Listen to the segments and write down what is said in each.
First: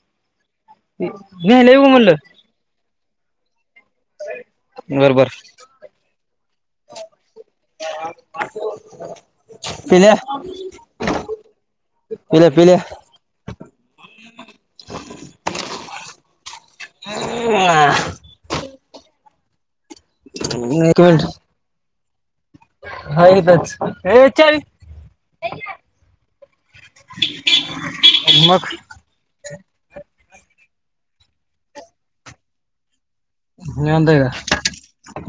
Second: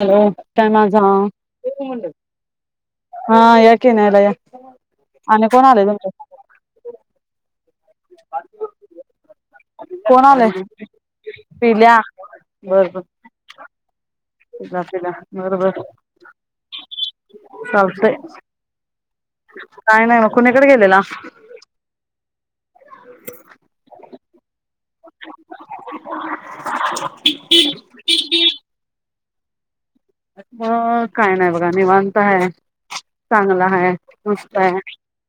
Hello काय माझ हा न्यायला येऊ म्हणलं. हा या की नाहीला या बर बर आणि कोण आलाय तुमच [unintelligible] पिल्या कोण आलाय त पिल्या पिल्या पिल्या बरबर त तला मर ब ना काय नाही ना कुणीकडे गेलेला हा तरच विच क अ मग काय नाही बघा निीवांनता आहे चांगला ह निवांत आहे का नस्त आहे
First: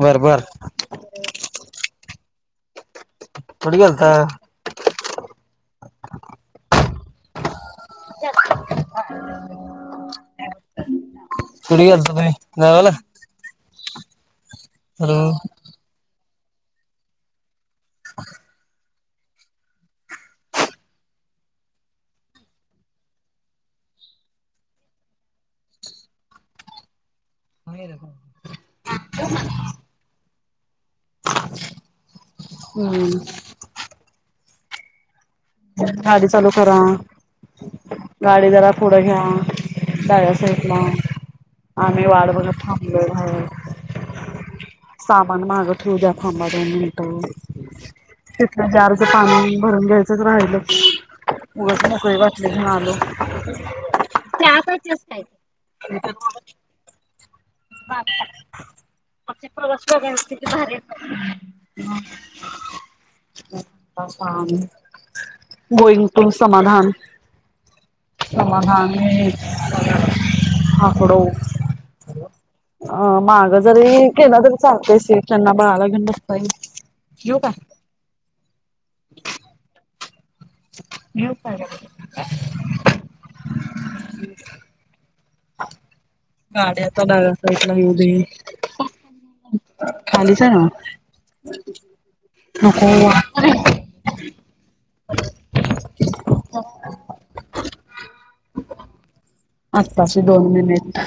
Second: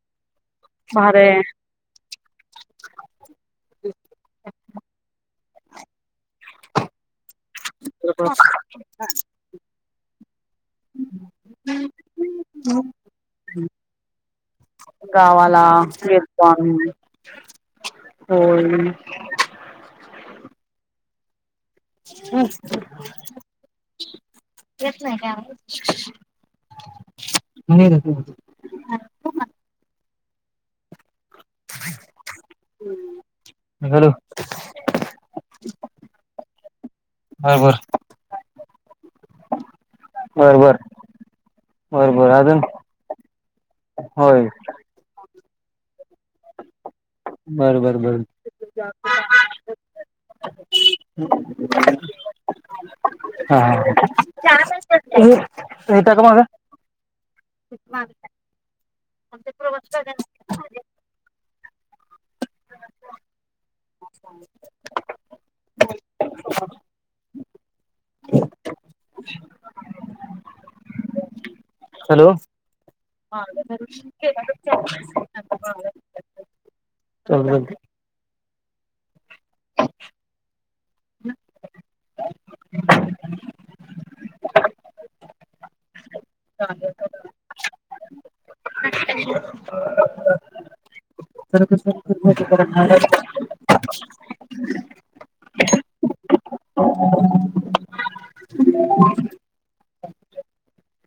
बर बर भार [unintelligible] बढ गथ [unintelligible] हम्म सुुड आत तुम जायवला गावाला फण होय अच्छा येत नाही का म्ह हम्म बलू गाडी चालू करा बर बर गाडी जरा पुढं घ्या बर बर द्यासला आम्ही बर वाढ बर बघत अजून थांबलो घ होय सामान मागत होऊ द्या खांबा बर बर बर तिथ जारच पाणी भरून घ्यायचं त करय ल उथ नकरी वापली स लो हा त्याकाच अस काय येता का माग प्रवास करथिती भारी हो गोईंग त समाधान समाधाणे हकड हॅलो अ मागं जरी केलं तरी चालतेस त्यांना बाळाला घेन बसताई हो [unintelligible] घपड गाड्याचा डग अस इ नाही उदे खालीच ना नको सर् अच्छ तशी दोन मिनिट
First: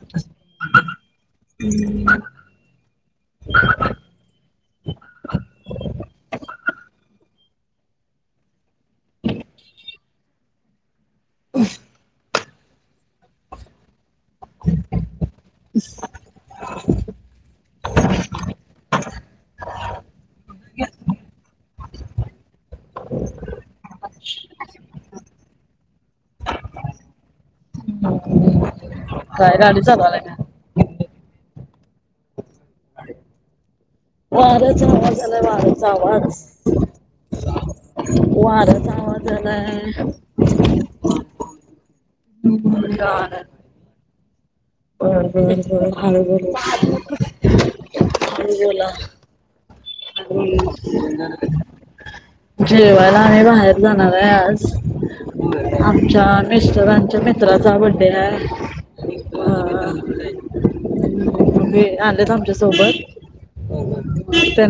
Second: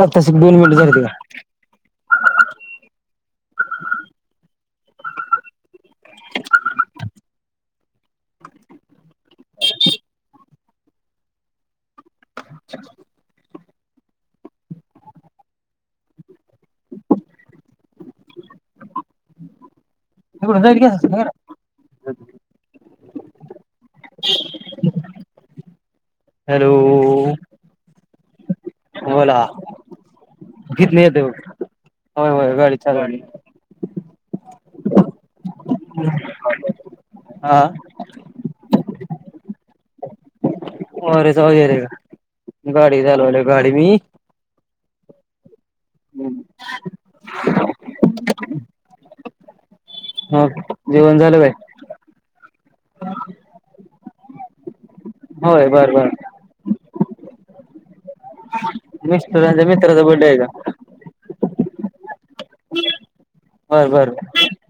अ तस दोन मिनिट झारते का [unintelligible] अ अ अच्छ [unintelligible] तड जाई [unintelligible] हॅलोऽऽऽऽ बोला,, काय गाडी चालवायला का? हितनं येतय, वय, होय, होय, गाडी चालवा लुप्त. वाऱ्याचा आवाज आलाय, वाऱ्याचा आवाज, हा वार्याऽऽ हं, झालाय. वाऱ्याच आवाज यायलाय का बर गाडी चालवलोय गाडी मीऽऽ बर, बर, बर, हळु बोला. मग जेवण झालं काय [unintelligible] जेवायला ऽऽआम्ही बाहेर जाणार आहे आज, होय बर बर आमच्या मिस्टरांच्याऽऽ मित्राचा बड्डे हाय. मिस्टरांच्या बर मित्राचा बड्डे आहे का तुम्ही,, आलेत आमच्यासोबत. बर, बर.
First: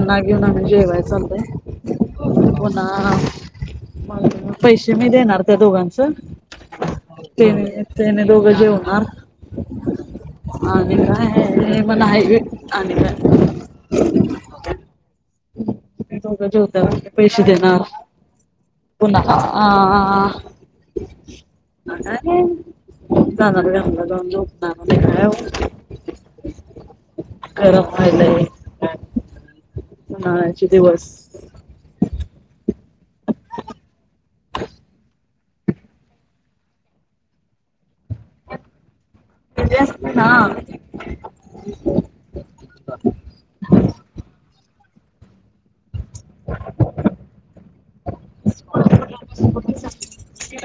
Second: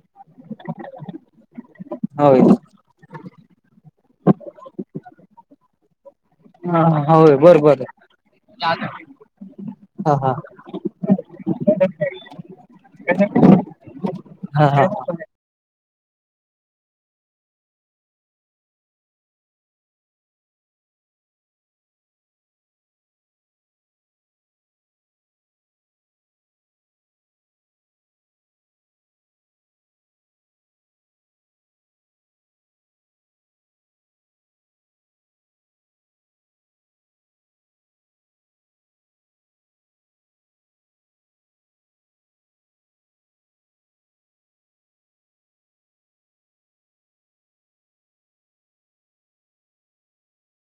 ना घेऊन आम्ही जेवाय चाललोय. होय पूनाऽऽ मग,, पैसे मी देणार त्या दोघांचं. हा होय बर तेने, बर त्यानी दोघं जेवणार. हा हा आणि काय ऽनै बघा, मण आहे आणि कायऽ हा, हा, दोघ जेवल्यावर पैसे देणार. पुन ह अंअअअ जाणार, घरला जाऊन जोपनार. गरम व्हायलय. हां, चे दिवस. [unintelligible] हां. हो [unintelligible] [unintelligible]